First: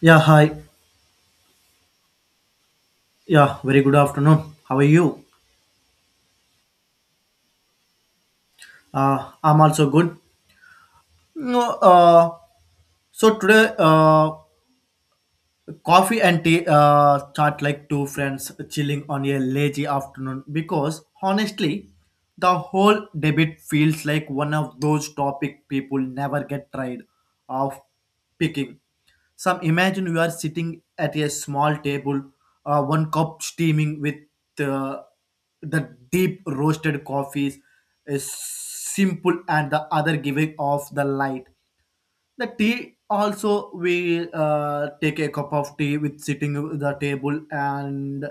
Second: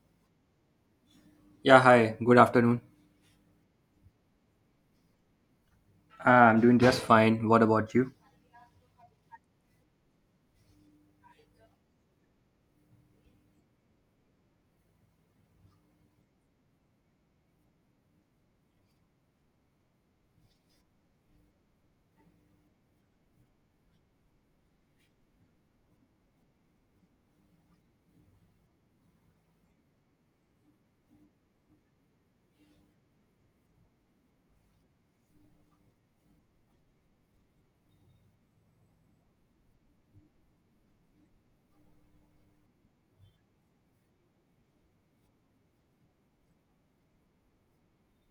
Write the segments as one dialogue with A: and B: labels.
A: Yeah, hi.
B: Yeah, hi. Good afternoon.
A: Yeah, very good afternoon. How are you?
B: I'm doing just fine. What about you?
A: I'm also good. No, So today coffee and tea chat like two friends chilling on a lazy afternoon because honestly, the whole debate feels like one of those topic people never get tired of picking. Some imagine you are sitting at a small table, one cup steaming with uh, the deep roasted coffees is simple and the other giving off the light the tea also we take a cup of tea with sitting at the table and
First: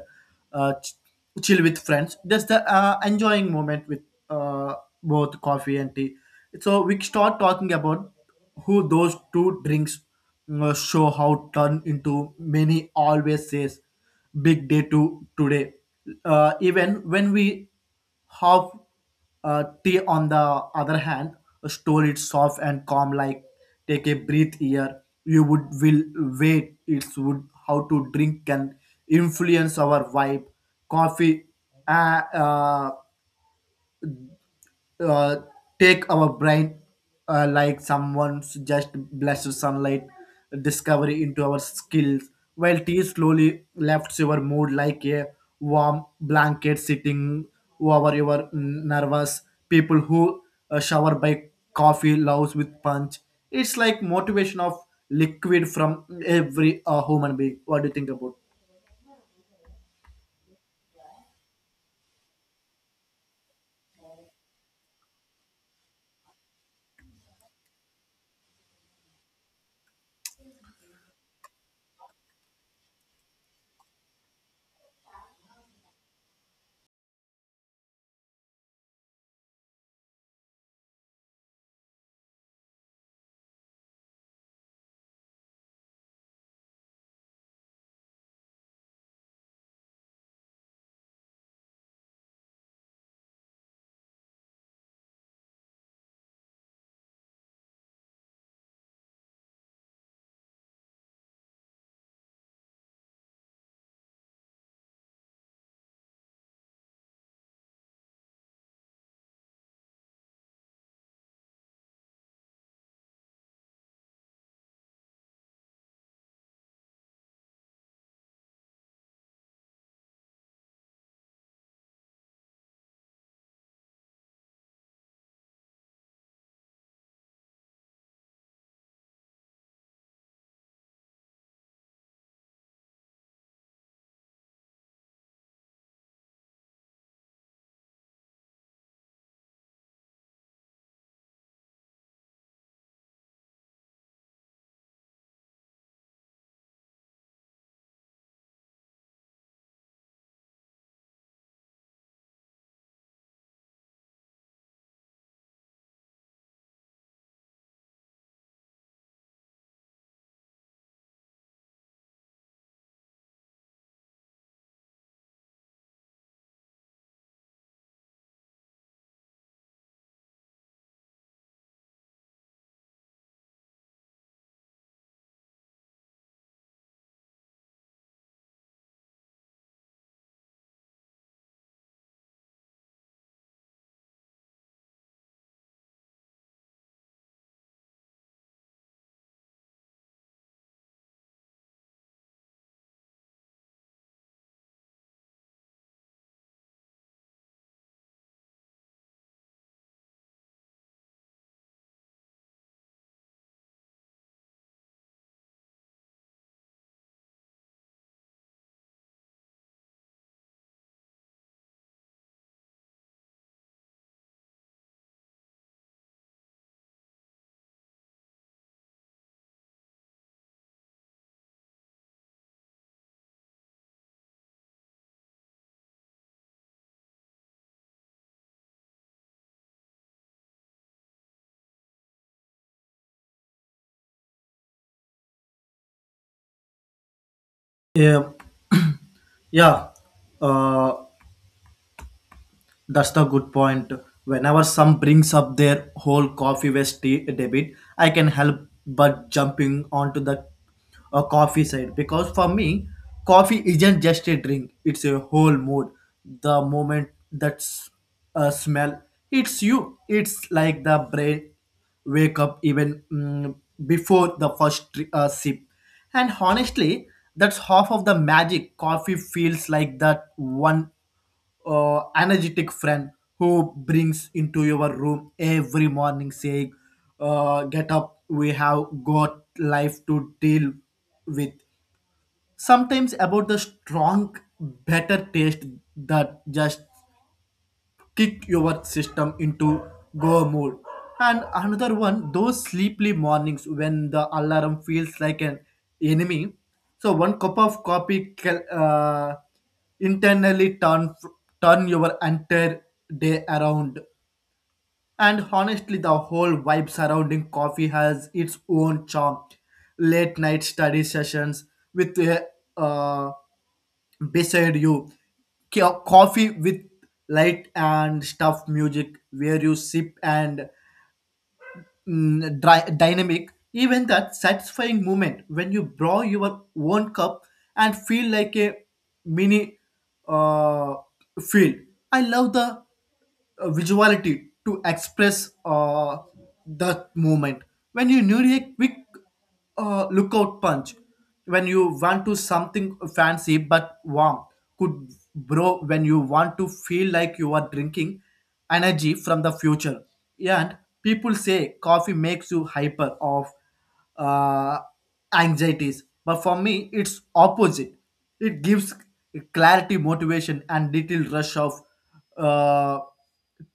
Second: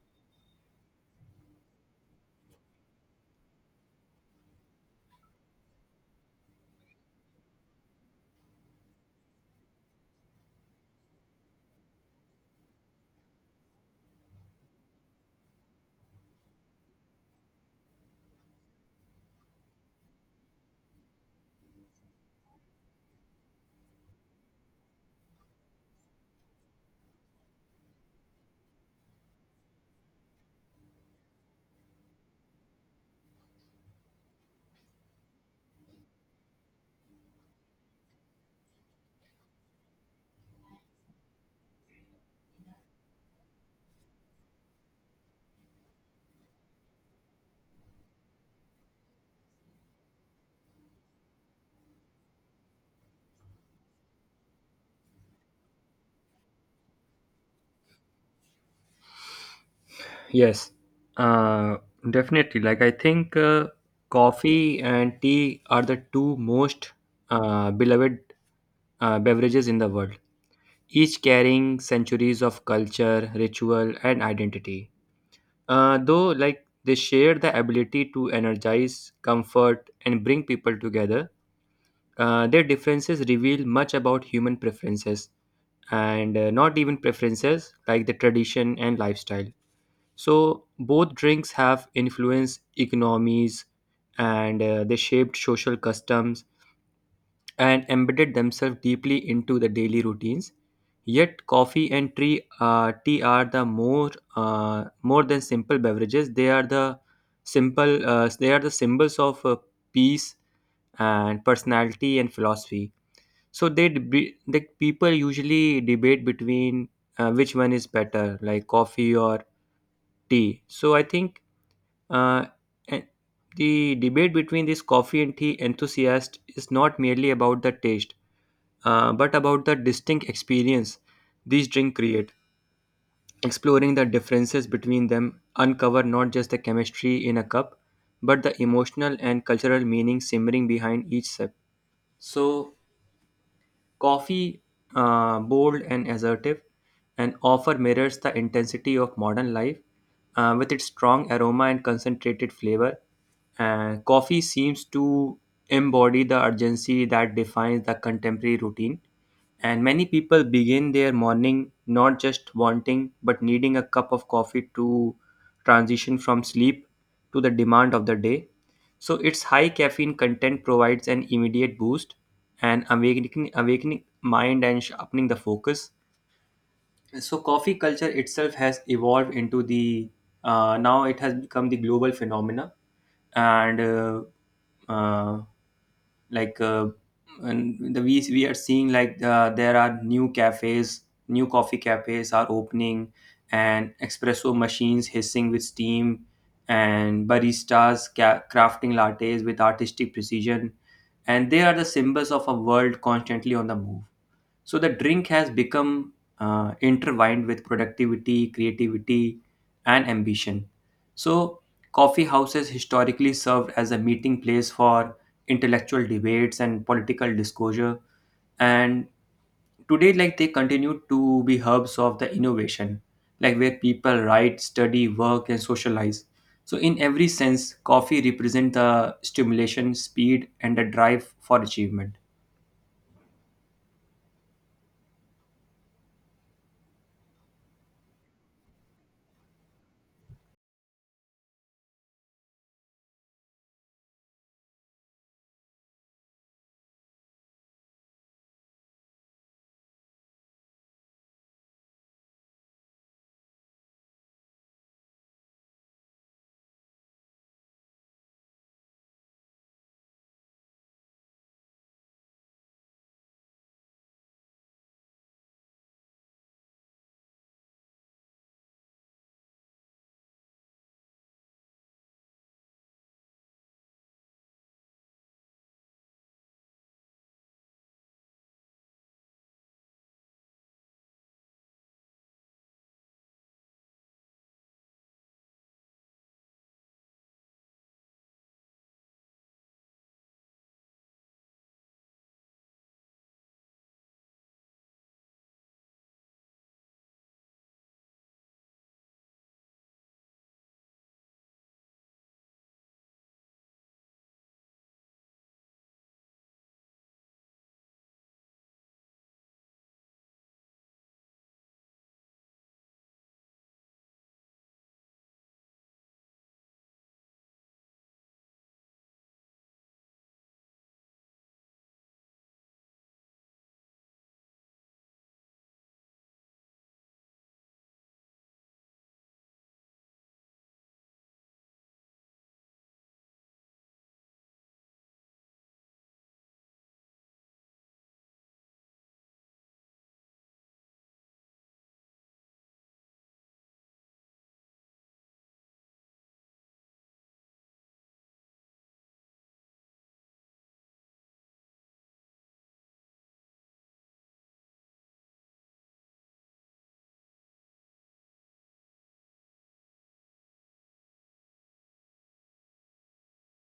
A: uh, ch- chill with friends just the enjoying moment with uh, both coffee and tea so we start talking about who those two drinks show how turn into many always says big day to today even when we have tea, on the other hand, store it soft and calm, like take a breath here. You would will wait. It's would how to drink can influence our vibe. Coffee uh, uh, uh, take our brain like someone's just blessed sunlight discovery into our skills while tea slowly lifts your mood like a warm blanket sitting over your nervous people who shower by coffee loves with punch it's like motivation of liquid from every human being what do you think about.
B: Yes. Uh, Definitely. Like I think coffee and tea are the two most beloved beverages in the world, each carrying centuries of culture, ritual, and identity. Though, like they share the ability to energize, comfort, and bring people together, their differences reveal much about human preferences and not even preferences like the tradition and lifestyle. So, both drinks have influenced economies and they shaped social customs and embedded themselves deeply into the daily routines. Yet, coffee and tea are the more than simple beverages. They are the simple. They are the symbols of peace and personality and philosophy, so the people usually debate between which one is better, like coffee or tea. So I think uh, eh, the debate between this coffee and tea enthusiast is not merely about the taste, but about the distinct experience these drinks create. Exploring the differences between them uncover not just the chemistry in a cup, but the emotional and cultural meaning simmering behind each sip. So coffee, bold and assertive, and offer mirrors the intensity of modern life, with its strong aroma and concentrated flavor. Coffee seems to embody the urgency that defines the contemporary routine, and many people begin their morning not just wanting but needing a cup of coffee to transition from sleep to the demand of the day. So, its high caffeine content provides an immediate boost and awakening mind and sharpening the focus. So coffee culture itself has evolved into the now it has become the global phenomena. And uh, like and the We are seeing like there are new cafes, new coffee cafes are opening, and espresso machines hissing with steam, and crafting lattes with artistic precision, and they are the symbols of a world constantly on the move. So the drink has become intertwined with productivity, creativity, and ambition. So coffee houses historically served as a meeting place for intellectual debates and political disclosure. And today, like they continue to be hubs of the innovation, like where people write, study, work, and socialize. So in every sense, coffee represents the stimulation, speed, and the drive for achievement.
A: Yeah, yeah, uh, that's the good point. Whenever some brings up their whole coffee waste debit, I can help but jumping onto the coffee side because for me, coffee isn't just a drink; it's a whole mood. The moment that's a smell it's you, it's like the brain wake up even before the first sip. And honestly, that's half of the magic. Coffee feels like that one energetic friend who brings into your room every morning saying, get up, we have got life to deal with. Sometimes about the strong, better taste that just kick your system into go mode. And another one, those sleepy mornings when the alarm feels like an enemy. So one cup of coffee can internally turn your entire day around. And honestly, the whole vibe surrounding coffee has its own charm. Late night study sessions with a uh, beside you coffee with light and stuff music where you sip and dry, dynamic even that satisfying moment when you draw your own cup and feel like a mini uh, feel I love the visuality to express that moment when you need a quick lookout punch when you want to something fancy but warm could bro when you want to feel like you are drinking energy from the future and people say coffee makes you hyper of uh, anxieties but for me it's opposite it gives clarity motivation and little rush of uh,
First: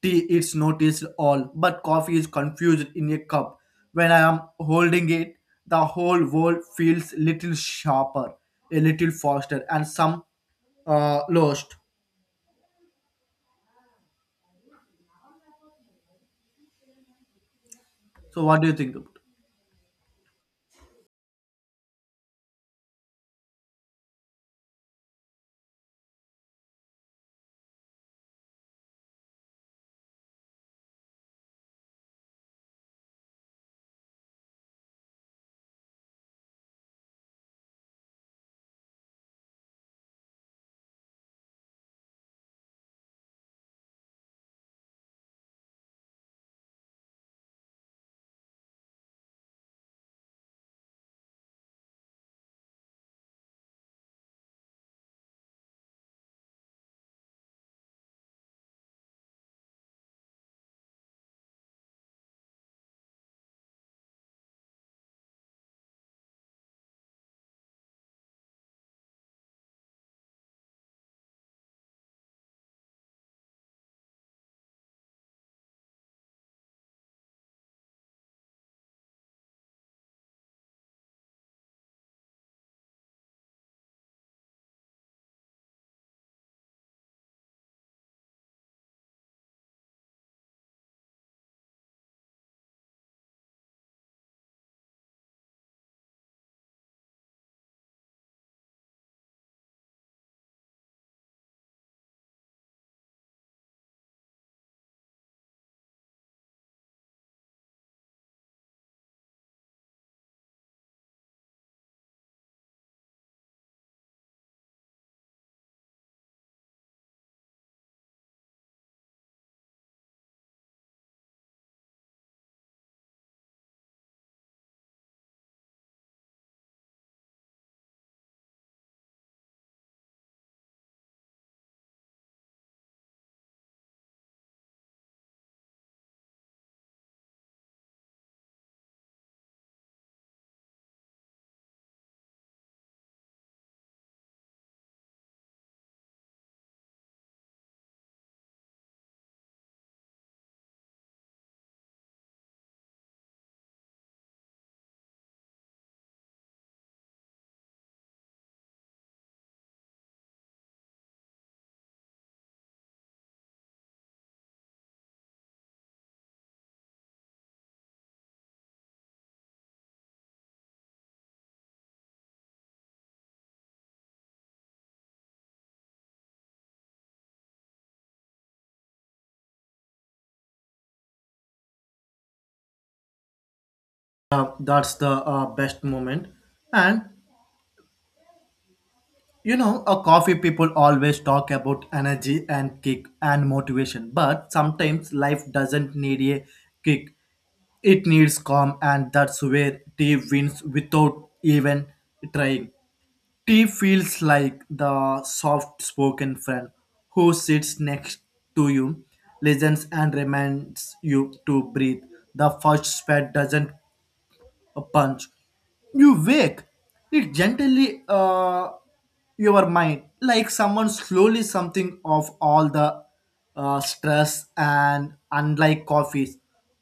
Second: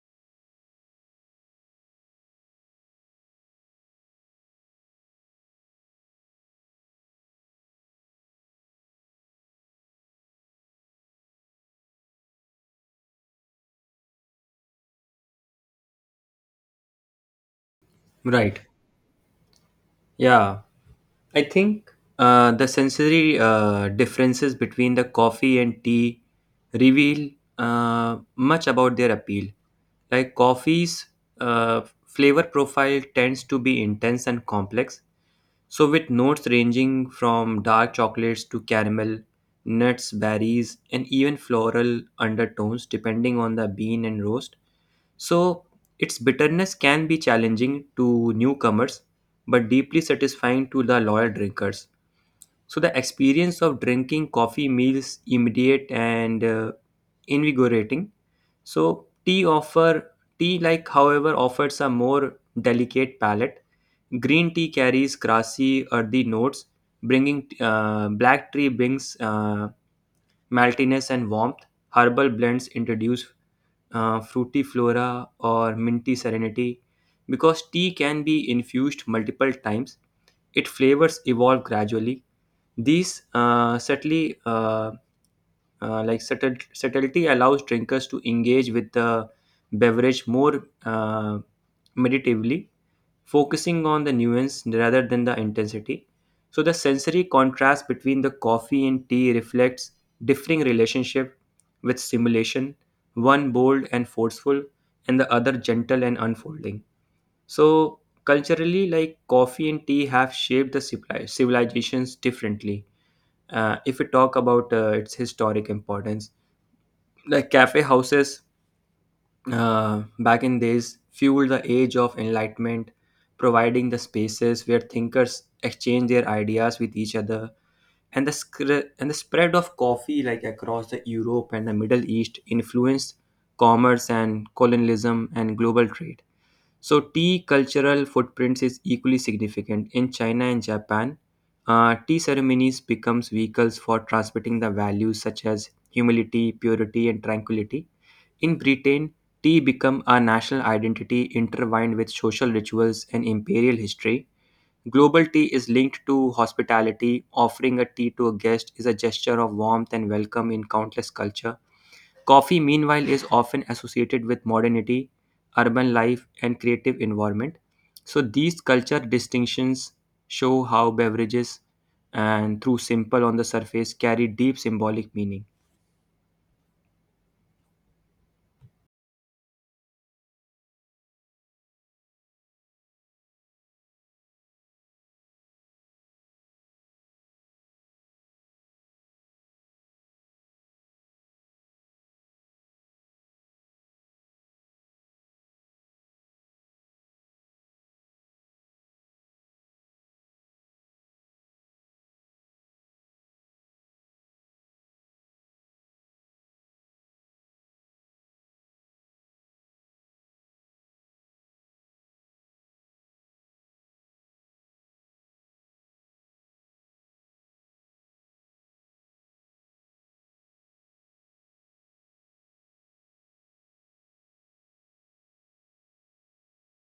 A: tea is noticed all, but coffee is confused in a cup. When I am holding it, the whole world feels little sharper, a little faster, and some lost. So, what
B: Right.
A: do you think about?
B: Yeah. I think the sensory differences between the coffee and tea reveal much about their appeal. Like coffee's flavor profile tends to be intense and complex, so with notes ranging from dark chocolates to caramel, nuts, berries, and even floral undertones, depending on the bean and roast. So, its bitterness can be challenging to newcomers but deeply satisfying to the loyal drinkers. So, the experience of drinking coffee meals immediate and invigorating. So, tea offer Tea, like however, offers a more delicate palate. Green tea carries grassy earthy notes, bringing black tea brings maltiness and warmth. Herbal blends introduce fruity flora or minty serenity, because tea can be infused multiple times its flavors evolve gradually. These subtlety allows drinkers to engage with the beverage more meditatively, focusing on the nuance rather than the intensity. So the sensory contrast between the coffee and tea reflects differing relationship with stimulation, one bold and forceful, and the other gentle and unfolding. So culturally, like coffee and tea have shaped the civilizations differently. If we talk about its historic importance, the cafe houses back in days fueled the age of enlightenment, providing the spaces where thinkers exchange their ideas with each other. And and the spread of coffee like across the Europe and the Middle East influenced commerce and colonialism and global trade. So, tea cultural footprints is equally significant. In China and Japan, tea ceremonies becomes vehicles for transmitting the values such as humility, purity, and tranquility. In Britain, tea become a national identity intertwined with social rituals and imperial history. Global tea is linked to hospitality. Offering a tea to a guest is a gesture of warmth and welcome in countless culture. Coffee, meanwhile, is often associated with modernity, urban life, and creative environment. So these culture distinctions show how beverages and through simple on the surface carry deep symbolic meaning.
A: That's the best moment, and you know, a coffee people always talk about energy and kick and motivation, but sometimes life doesn't need a kick. It needs calm, and that's where tea wins without even trying. Tea feels like the soft spoken friend who sits next to you, listens, and reminds you to breathe. The first sweat doesn't a punch. You wake. It gently your mind, like someone slowly something of all the stress and unlike coffees,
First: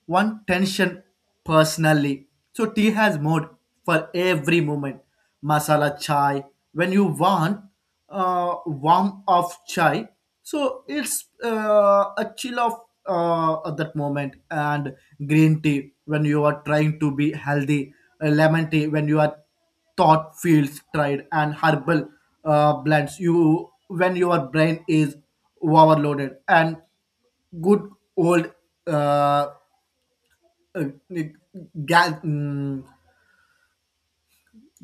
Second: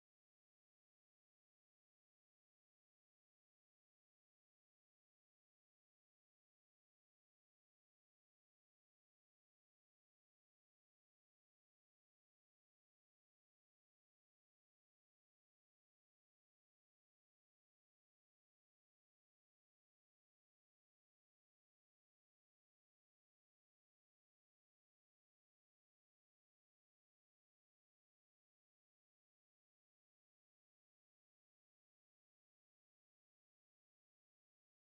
A: one tension personally. So tea has mood for every moment. Masala chai when you want warm of chai. So it's a chill of at that moment and green tea when you are trying to be healthy, lemon tea when you are thought feels tried and herbal blends you when your brain is overloaded and good old uh, uh, gas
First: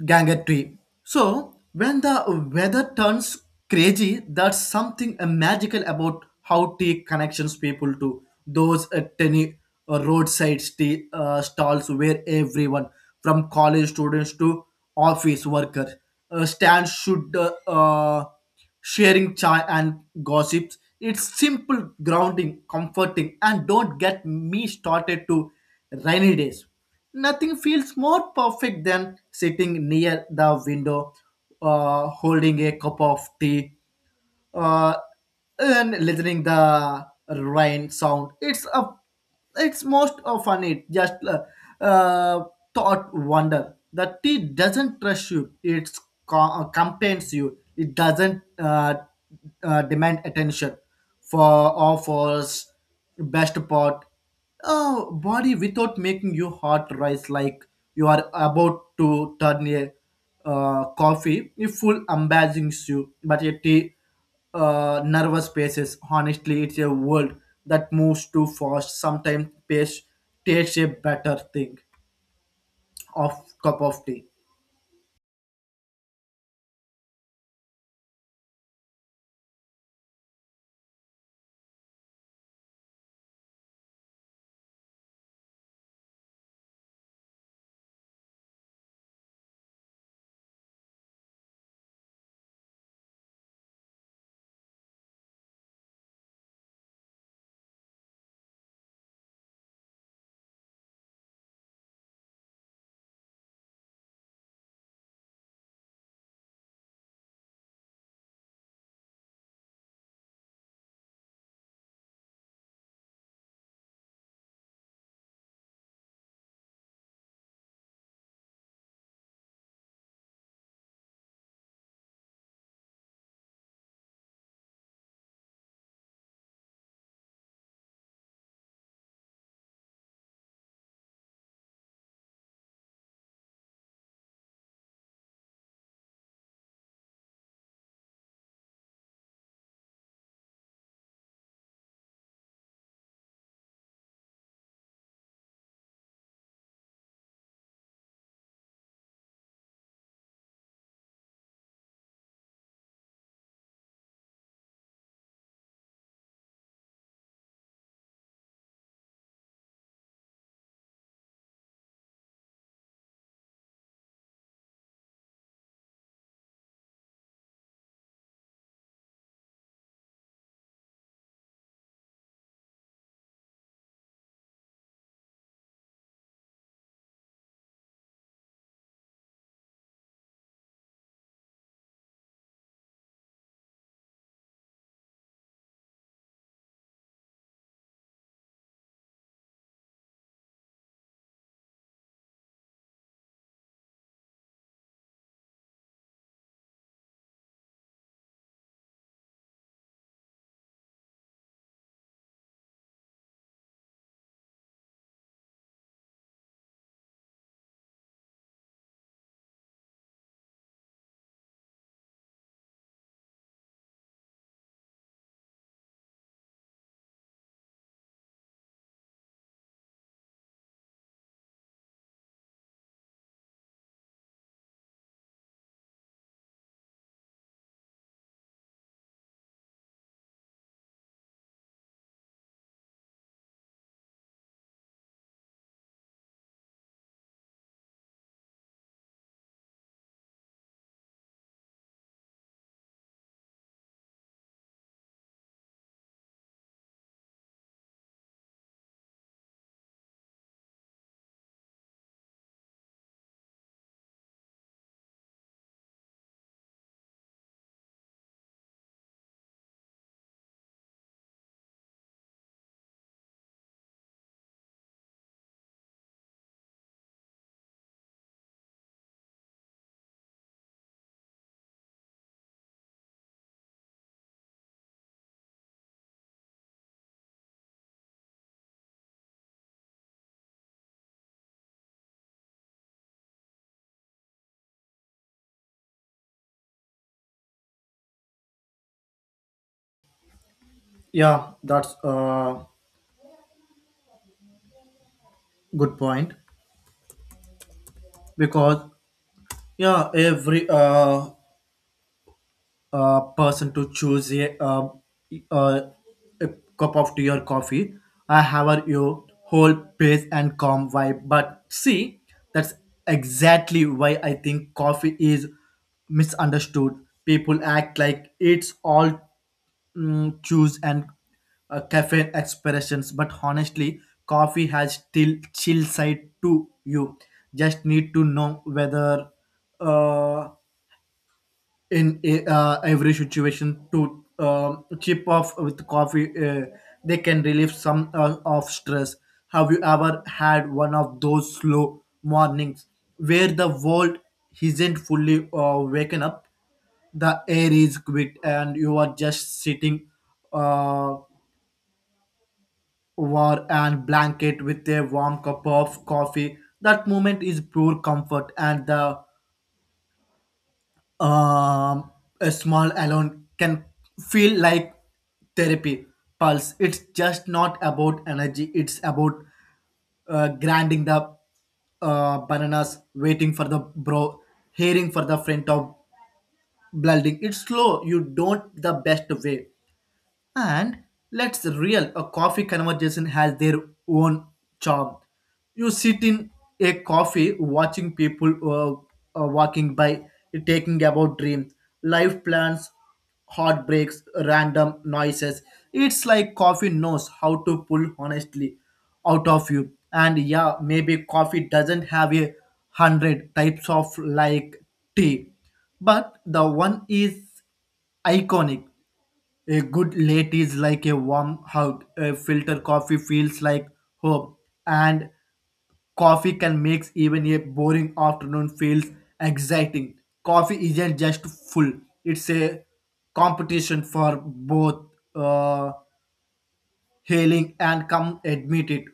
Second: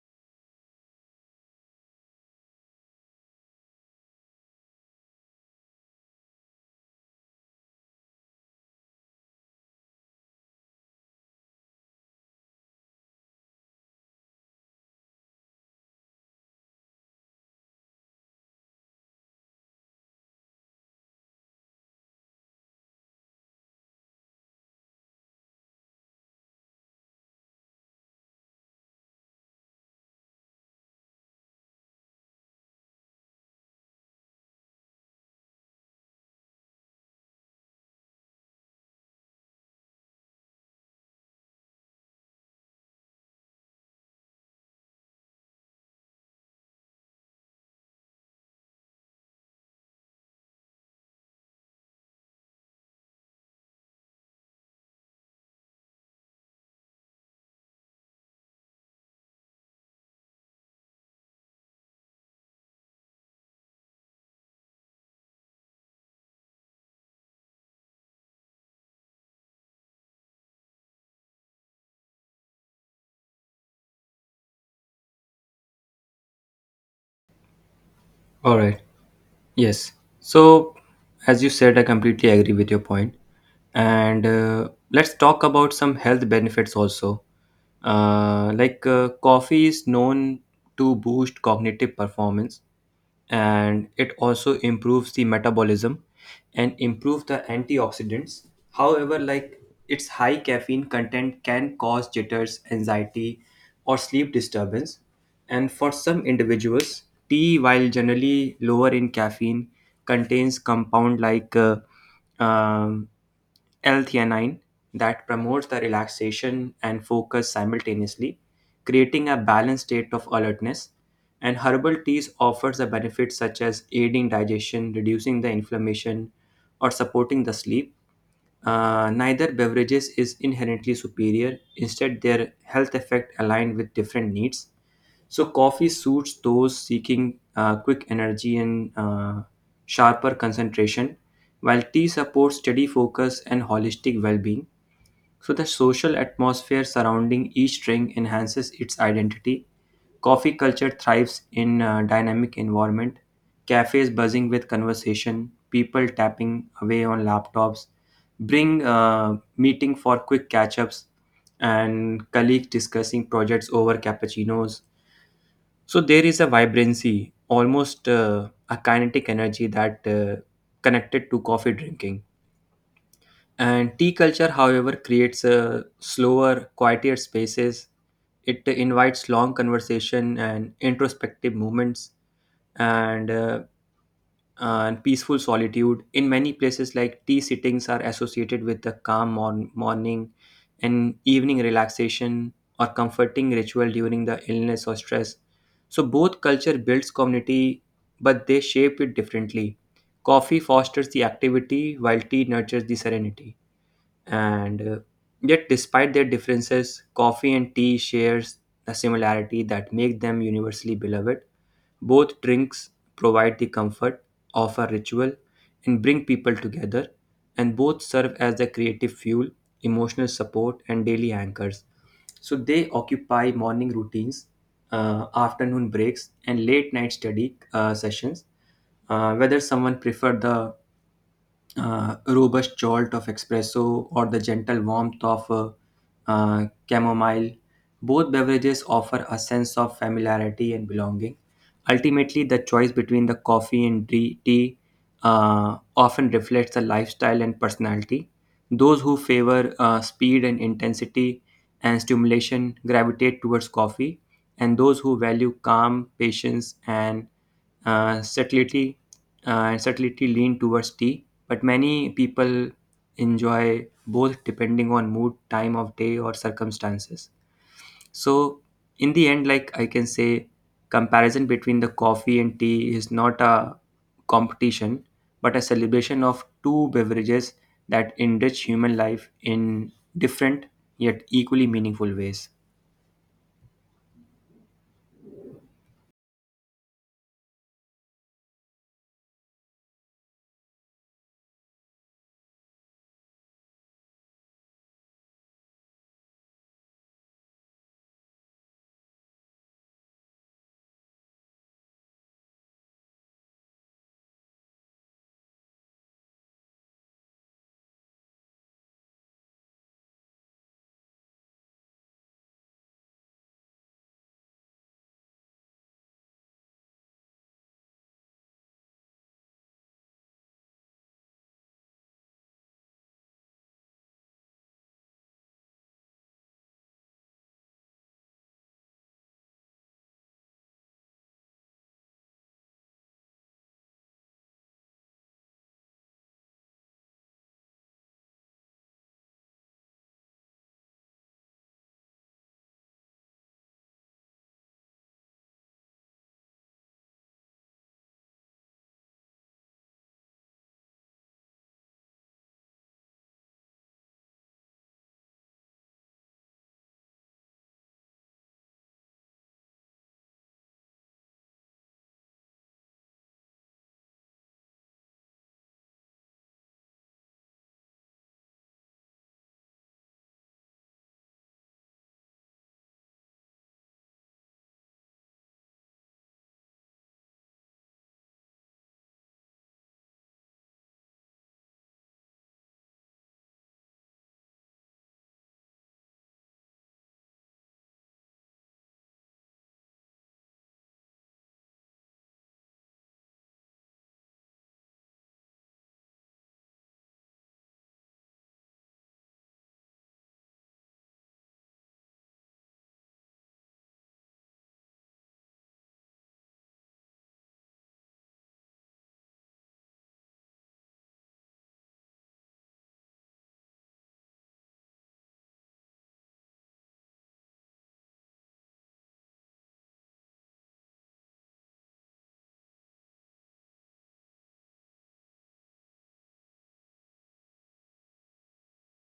A: gangotry. So when the weather turns crazy, that's something magical about how tea connections people to those tiny roadside tea stalls where everyone from college students to office workers stands should sharing chai and gossips. It's simple, grounding, comforting, and don't get me started to rainy days. Nothing feels more perfect than sitting near the window, holding a cup of tea uh, and listening the rain sound. It's a it's most often it just uh, thought wonder. The tea doesn't rush you. It complains you. It doesn't demand attention for offers best part oh body without making your heart rise like you are about to turn a coffee it full embarrassing you but a tea nervous paces. Honestly, it's a world that moves too fast. Sometimes pace tastes a better thing of cup of tea.
B: All right. Yes. So as you said, I completely agree with your point. And let's talk about some health benefits also. Coffee is known to boost cognitive performance, and it also improves the metabolism and improve the antioxidants. However, like its high caffeine content can cause jitters anxiety or sleep disturbance and for some individuals, tea, while generally lower in caffeine, contains compound like um, L-theanine that promotes the relaxation and focus simultaneously, creating a balanced state of alertness. And herbal teas offers the benefits such as aiding digestion, reducing the inflammation, or supporting the sleep. Neither beverages is inherently superior. Instead, their health effect aligned with different needs. So, coffee suits those seeking quick energy and sharper concentration, while tea supports steady focus and holistic well-being. So, the social atmosphere surrounding each drink enhances its identity. Coffee culture thrives in a dynamic environment, cafes buzzing with conversation, people tapping away on laptops, bring meeting for quick catch-ups, and colleagues discussing projects over cappuccinos. So there is a vibrancy, almost a kinetic energy that connected to coffee drinking. And tea culture, however, creates a slower, quieter spaces. It invites long conversation and introspective moments and, uh, and peaceful solitude. In many places, like tea sittings are associated with the calm morning and evening relaxation or comforting ritual during the illness or stress. So both culture builds community, but they shape it differently. Coffee fosters the activity, while tea nurtures the serenity, and yet despite their differences coffee and tea shares a similarity that make them universally beloved. Both drinks provide the comfort, offer ritual, and bring people together, and both serve as the creative fuel, emotional support, and daily anchors. So they occupy morning routines, afternoon breaks, and late night study sessions, whether someone prefer the robust jolt of espresso or the gentle warmth of chamomile. Both beverages offer a sense of familiarity and belonging. Ultimately, the choice between the coffee and tea, often reflects the lifestyle and personality. Those who favor speed and intensity and stimulation gravitate towards coffee, and those who value calm, patience, and uh, subtlety, subtlety lean towards tea. But many people enjoy both depending on mood, time of day, or circumstances. So in the end, like I can say, comparison between the coffee and tea is not a competition but a celebration of two beverages that enrich human life in different yet equally meaningful ways.
A: Yeah, that's a good point because yeah, every person to choose uh, a cup of tea or coffee. I have a you whole pace and calm vibe. But see, that's exactly why I think coffee is misunderstood. People act like it's all choose and caffeine expressions but honestly coffee has still chill side to you just need to know whether uh, in every situation to chip off with coffee they can relieve some of stress have you ever had one of those slow mornings where the world isn't fully waken up the air is quiet and you are just sitting uh, over and blanket with a warm cup of coffee that moment is pure comfort and the um, a small alone can feel like therapy pulse it's just not about energy it's about grinding the bananas waiting for the bro hearing for the friend of blooding it's slow you don't the best way and let's real a coffee conversation has their own charm. You sit in a coffee watching people walking by, taking about dreams, life plans, heartbreaks, random noises. It's like coffee knows how to pull honestly out of you. And yeah, maybe coffee doesn't have a hundred types of like tea, but the one is iconic a good late is like a warm hug. A filter coffee feels like home. And coffee can make even a boring afternoon feels exciting. Coffee isn't just full. It's a competition for both uh, hailing and come admit it.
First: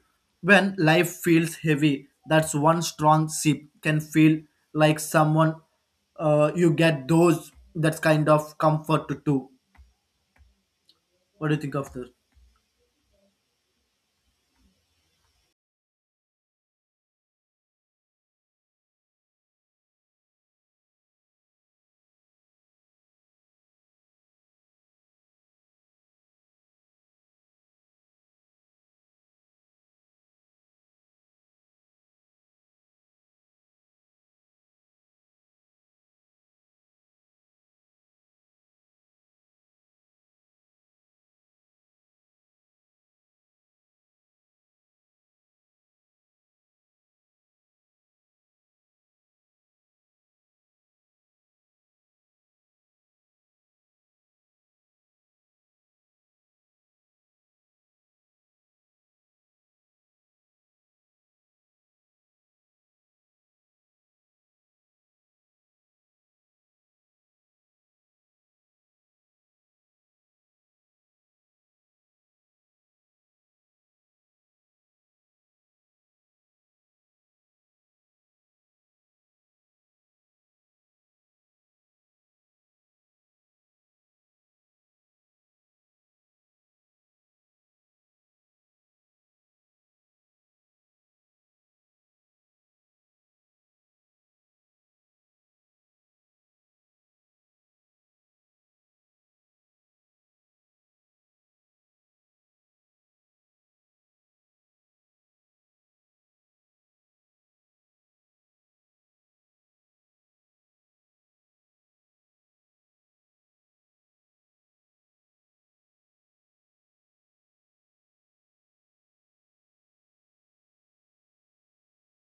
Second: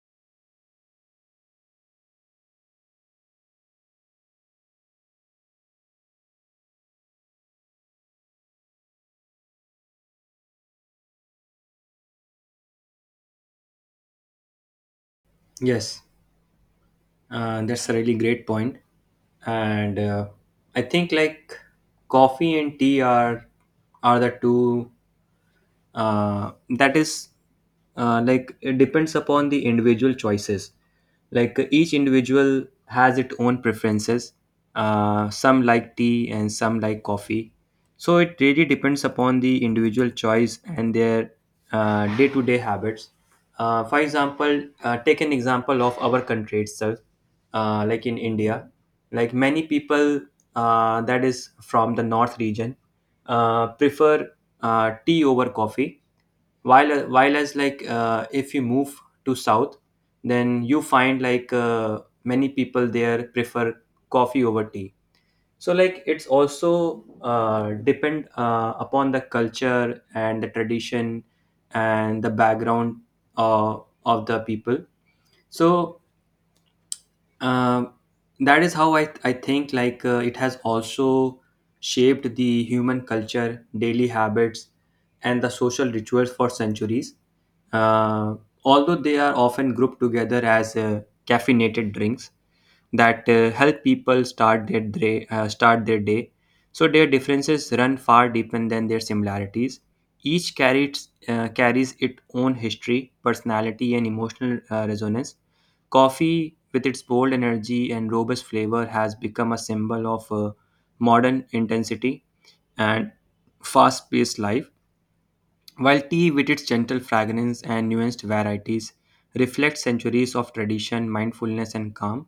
A: When life feels heavy, that's one strong sip can feel like someone you get those that kind of comfort too. What do you think of this?
B: Yes, that's a really great point. And I think like coffee and tea are the two that is like it depends upon the individual choices. Like each individual has its own preferences. Some like tea and some like coffee, so it really depends upon the individual choice and their day-to-day habits. For example, take an example of our country itself. Like in India, like many people, that is from the north region, prefer tea over coffee. While as like if you move to south, then you find like many people there prefer coffee over tea. So like it's also depend upon the culture and the tradition and the background of the people. So um, that is how I think like it has also shaped the human culture daily habits and the social rituals for centuries. uh, Although they are often grouped together as caffeinated drinks that help people start their day, so their differences run far deeper than their similarities. Each carries its own history personality and emotional resonance. Coffee, with its bold energy and robust flavor, has become a symbol of modern intensity and fast paced life, while tea, with its gentle fragrance and nuanced varieties, reflects centuries of tradition, mindfulness, and calm.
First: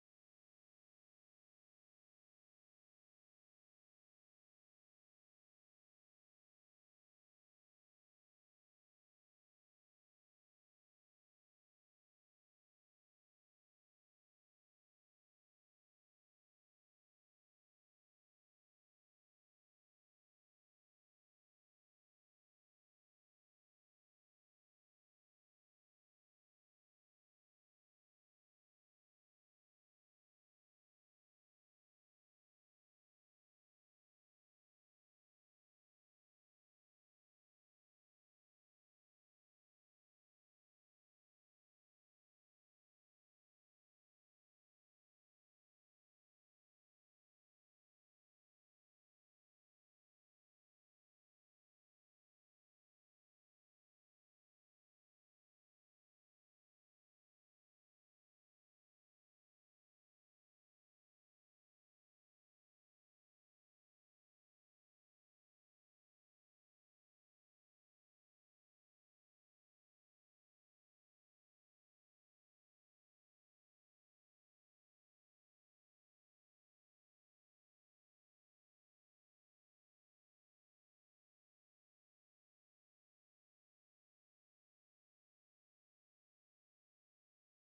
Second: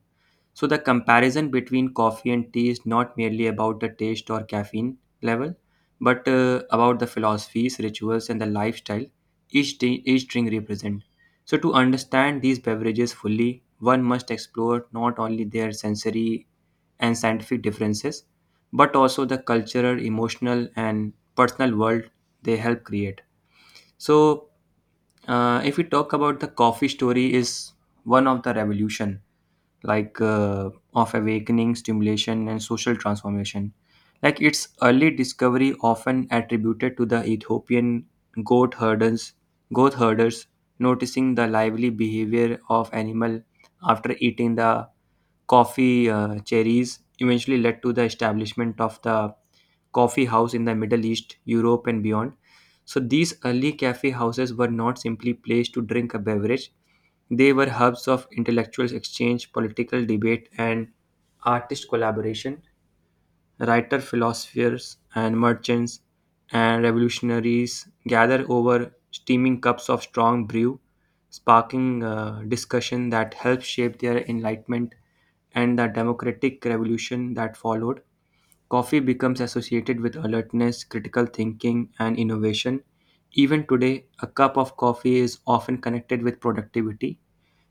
B: So the comparison between coffee and tea is not merely about the taste or caffeine level, but about the philosophies, rituals, and the lifestyle each drink represent. So to understand these beverages fully, one must explore not only their sensory and scientific differences, but also the cultural, emotional, and personal world they help create. So if we talk about the coffee story is one of the revolution, like of awakening, stimulation, and social transformation. Like its early discovery, often attributed to the Ethiopian goat herders, goat herders noticing the lively behavior of animal after eating the coffee cherries eventually led to the establishment of the coffee house in the Middle East, Europe, and beyond. So these early cafe houses were not simply places to drink a beverage, they were hubs of intellectual exchange, political debate, and artist collaboration. Writer, philosophers, and merchants and revolutionaries gather over steaming cups of strong brew, sparking discussion that helped shape their enlightenment and the democratic revolution that followed. Coffee becomes associated with alertness, critical thinking, and innovation. Even today, a cup of coffee is often connected with productivity,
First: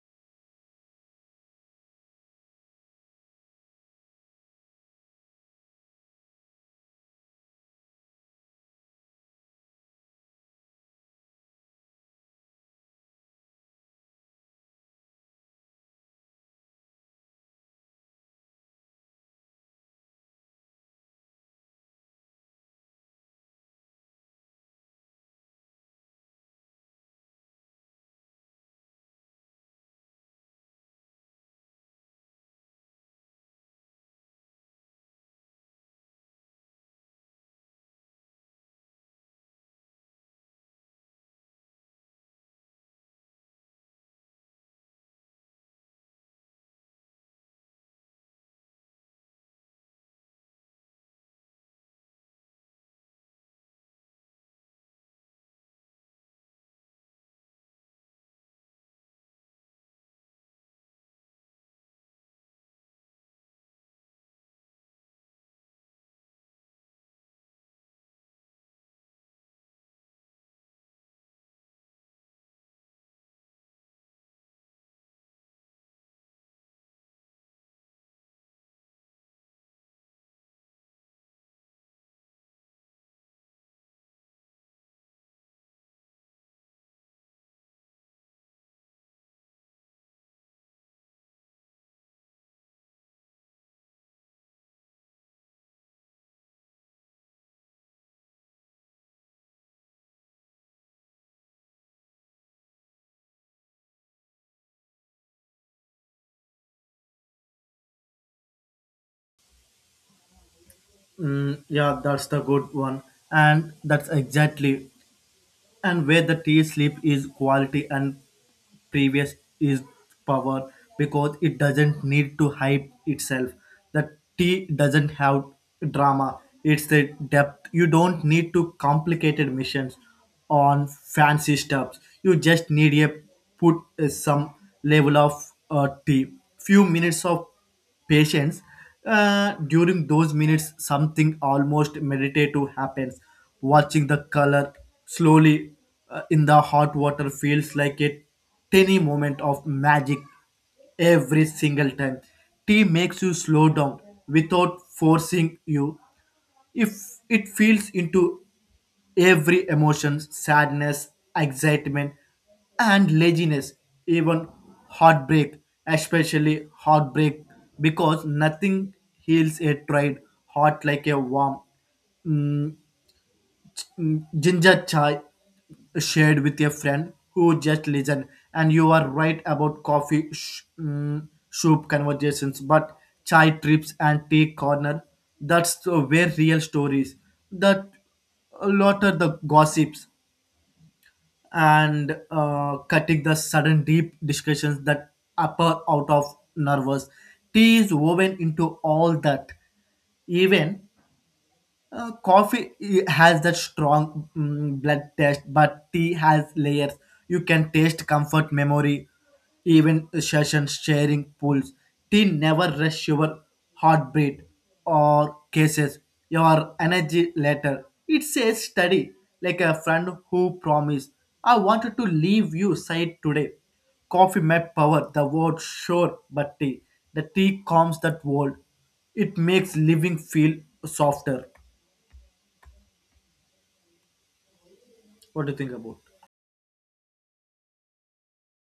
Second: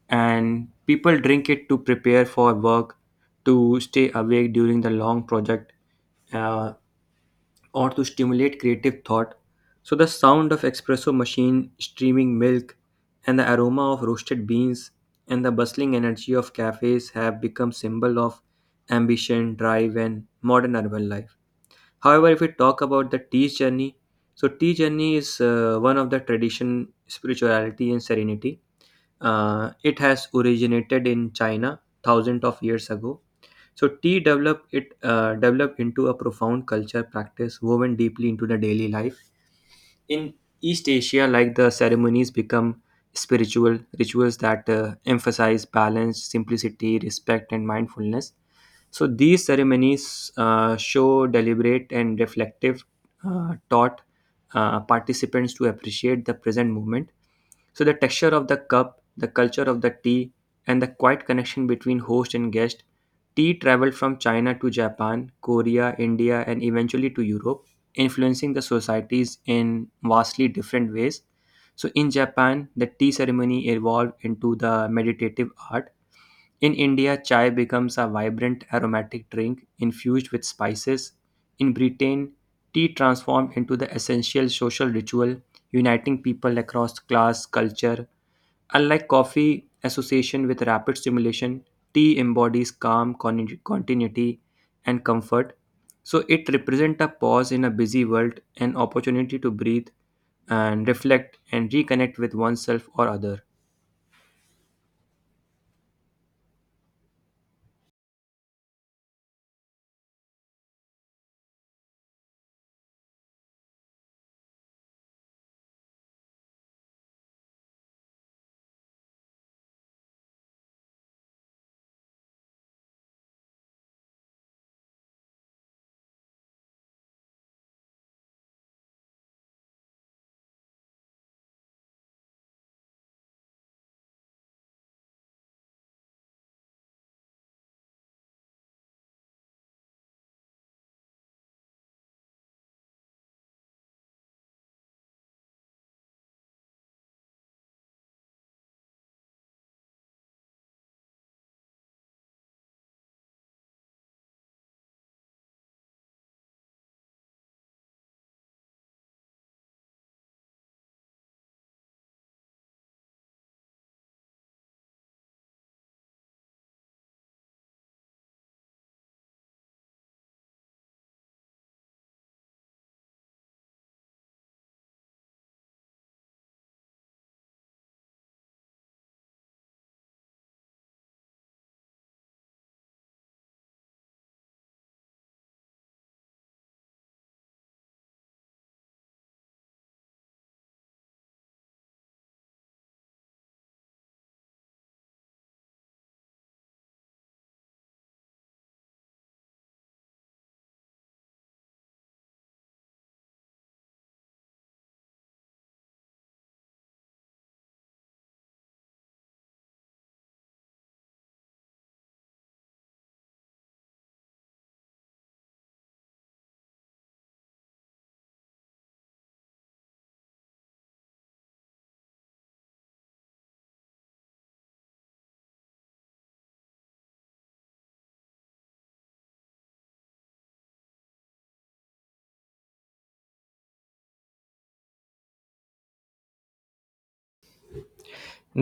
B: and people drink it to prepare for work, to stay awake during the long project, uh, or to stimulate creative thought. So the sound of espresso machine streaming milk and the aroma of roasted beans and the bustling energy of cafes have become symbol of ambition, drive and modern urban life. However, if we talk about the tea journey, so tea journey is one of the tradition, spirituality and serenity it has originated in China thousands of years ago. So tea developed into a profound culture practice woven deeply into the daily life. In East Asia, like the ceremonies become spiritual rituals that emphasize balance, simplicity, respect, and mindfulness. So these ceremonies show deliberate and reflective taught participants to appreciate the present moment so the texture of the cup, the culture of the tea, and the quiet connection between host and guest. Tea traveled from China to Japan, Korea, India, and eventually to Europe, influencing the societies in vastly different ways. So in Japan, the tea ceremony evolved into the meditative art in India, chai becomes a vibrant aromatic drink infused with spices. In Britain, tea transformed into the essential social ritual, uniting people across class, culture. Unlike coffee association with rapid stimulation, tea embodies calm, continuity, and comfort. So it represents a pause in a busy world, an opportunity to breathe and reflect and reconnect with oneself or other.
A: Yeah, that's the good one. And that's exactly. And where the tea sleep is quality and previous is power because it doesn't need to hype itself. The tea doesn't have drama. It's the depth. You don't need to complicated missions on fancy steps. You just need a put some level of tea. Few minutes of patience during those minutes something almost meditative happens watching the color slowly in the hot water feels like a tiny moment of magic every single time tea makes you slow down without forcing you if it feels into every emotion sadness excitement and laziness even heartbreak especially heartbreak because nothing heals a tried heart like a warm ginger chai shared with a friend who just listened, and you are right about coffee soup conversations but chai trips and tea corner that's the where real stories that a lot of the gossips and cutting the sudden deep discussions that appear out of nervous tea is woven into all that even coffee has that strong blood taste, but tea has layers. You can taste comfort, memory, even sessions, sharing pools. Tea never rush your heartbeat or cases, your energy later. It says study, like a friend who promised, I wanted to leave you side today. Coffee may power the world, sure, but tea. The tea calms that world. It makes living feel softer. What do you think about?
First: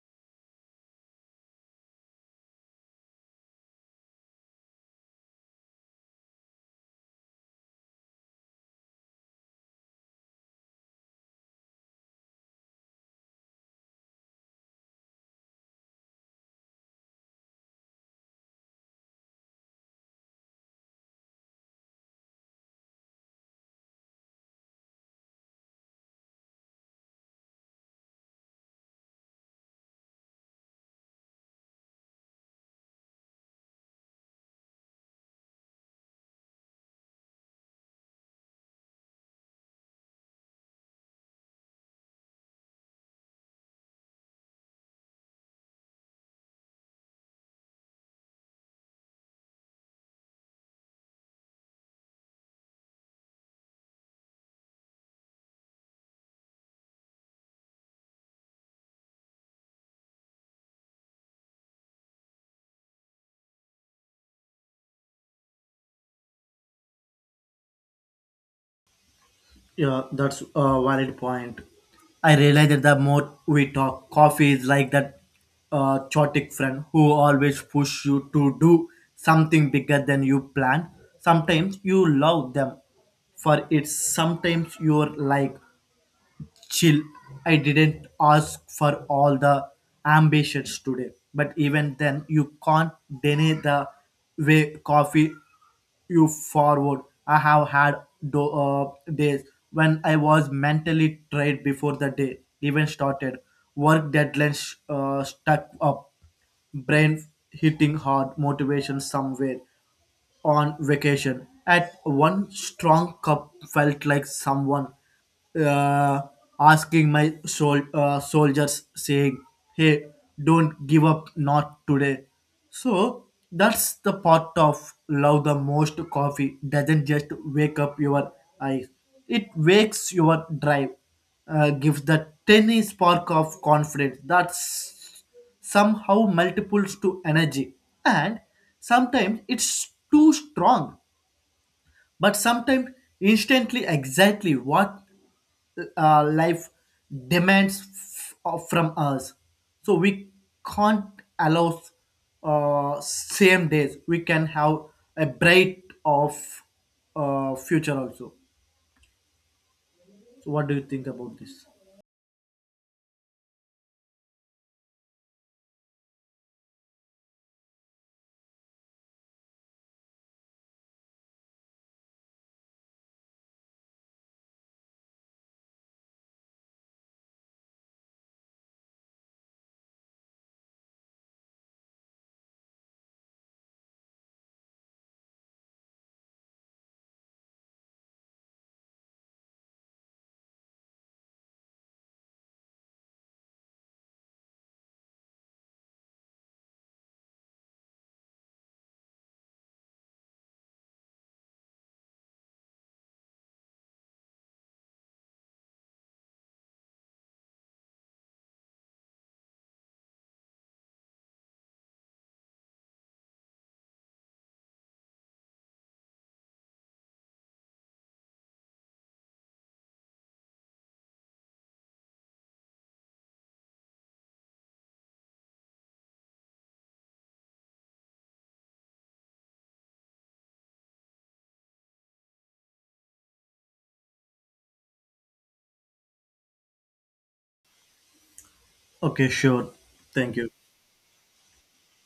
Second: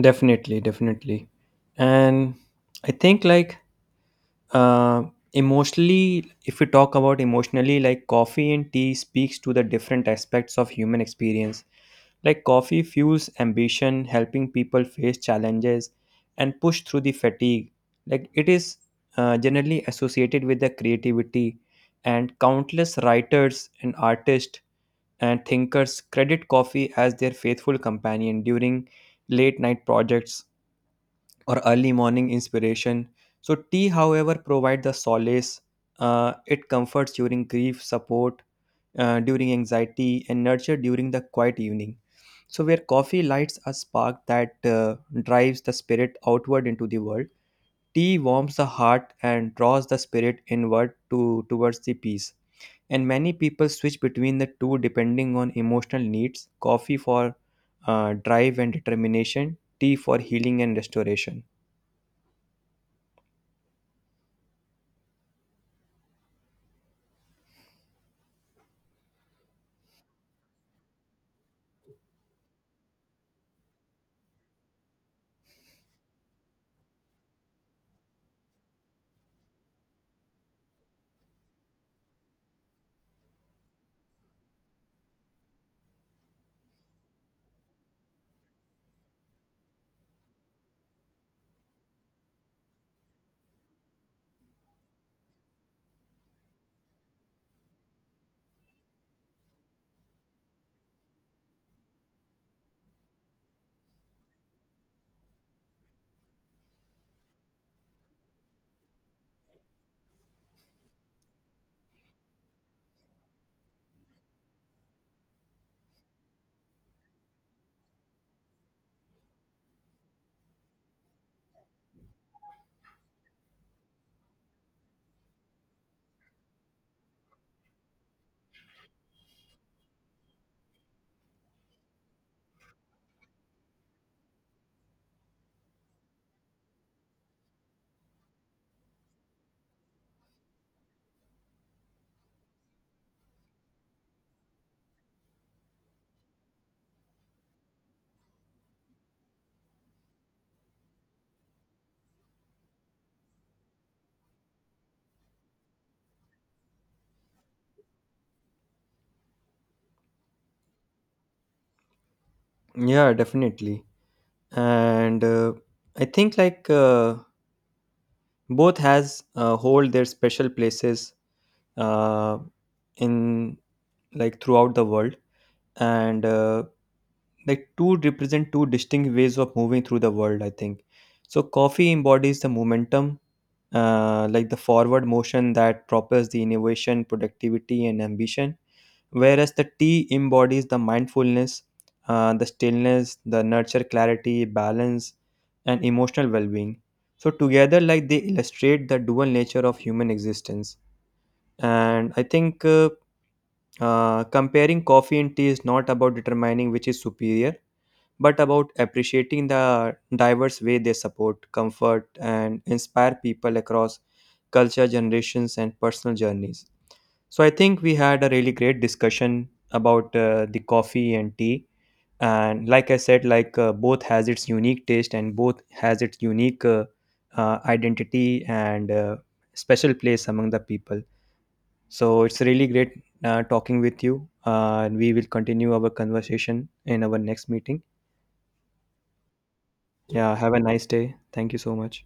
B: Definitely, definitely. And I think like uh, emotionally, if we talk about emotionally, like coffee and tea speaks to the different aspects of human experience. Like coffee fuels ambition, helping people face challenges and push through the fatigue. Like it is generally associated with the creativity and countless writers and artists and thinkers credit coffee as their faithful companion during late night projects or early morning inspiration. So, tea, however, provide the solace. It comforts during grief, support during anxiety, and nurture during the quiet evening. So, where coffee lights a spark that drives the spirit outward into the world, tea warms the heart and draws the spirit inward to towards the peace. And many people switch between the two depending on emotional needs. Coffee for drive and determination, tea for healing and restoration.
A: Yeah, that's a valid point. I realize that the more we talk, coffee is like that chaotic friend who always push you to do something bigger than you plan. Sometimes you love them for it. Sometimes you're like, chill. I didn't ask for all the ambitions today. But even then, you can't deny the way coffee you forward. I have had days when I was mentally tired before the day even started. Work deadlines stuck up, brain hitting hard, motivation somewhere on vacation. At one strong cup felt like someone uh, asking my soldiers, saying, "Hey, don't give up, not today." So that's the part of love the most. Coffee doesn't just wake up your eyes; it wakes your drive, gives the tiny spark of confidence. That's somehow multiples to energy and sometimes it's too strong but sometimes instantly exactly what life demands from us so we can't allow same days we can have a bright of future also so what do you think about this.
B: Yeah, definitely. And I think like both has hold their special places uh, in like throughout the world, and like two represent two distinct ways of moving through the world. I think so. Coffee embodies the momentum, like the forward motion that propels the innovation, productivity, and ambition whereas the tea embodies the mindfulness, the stillness, the nurture clarity, balance, and emotional well being. So, together, like they illustrate the dual nature of human existence. And I think comparing coffee and tea is not about determining which is superior, but about appreciating the diverse way they support, comfort, and inspire people across culture, generations, and personal journeys. So I think we had a really great discussion about the coffee and tea. And like I said, like both has its unique taste and both has its unique identity and special place among the people. So it's really great talking with you. And we will continue our conversation in our next meeting.
A: Okay, sure. Thank
B: Yeah,
A: you.
B: have a nice day. Thank you so much.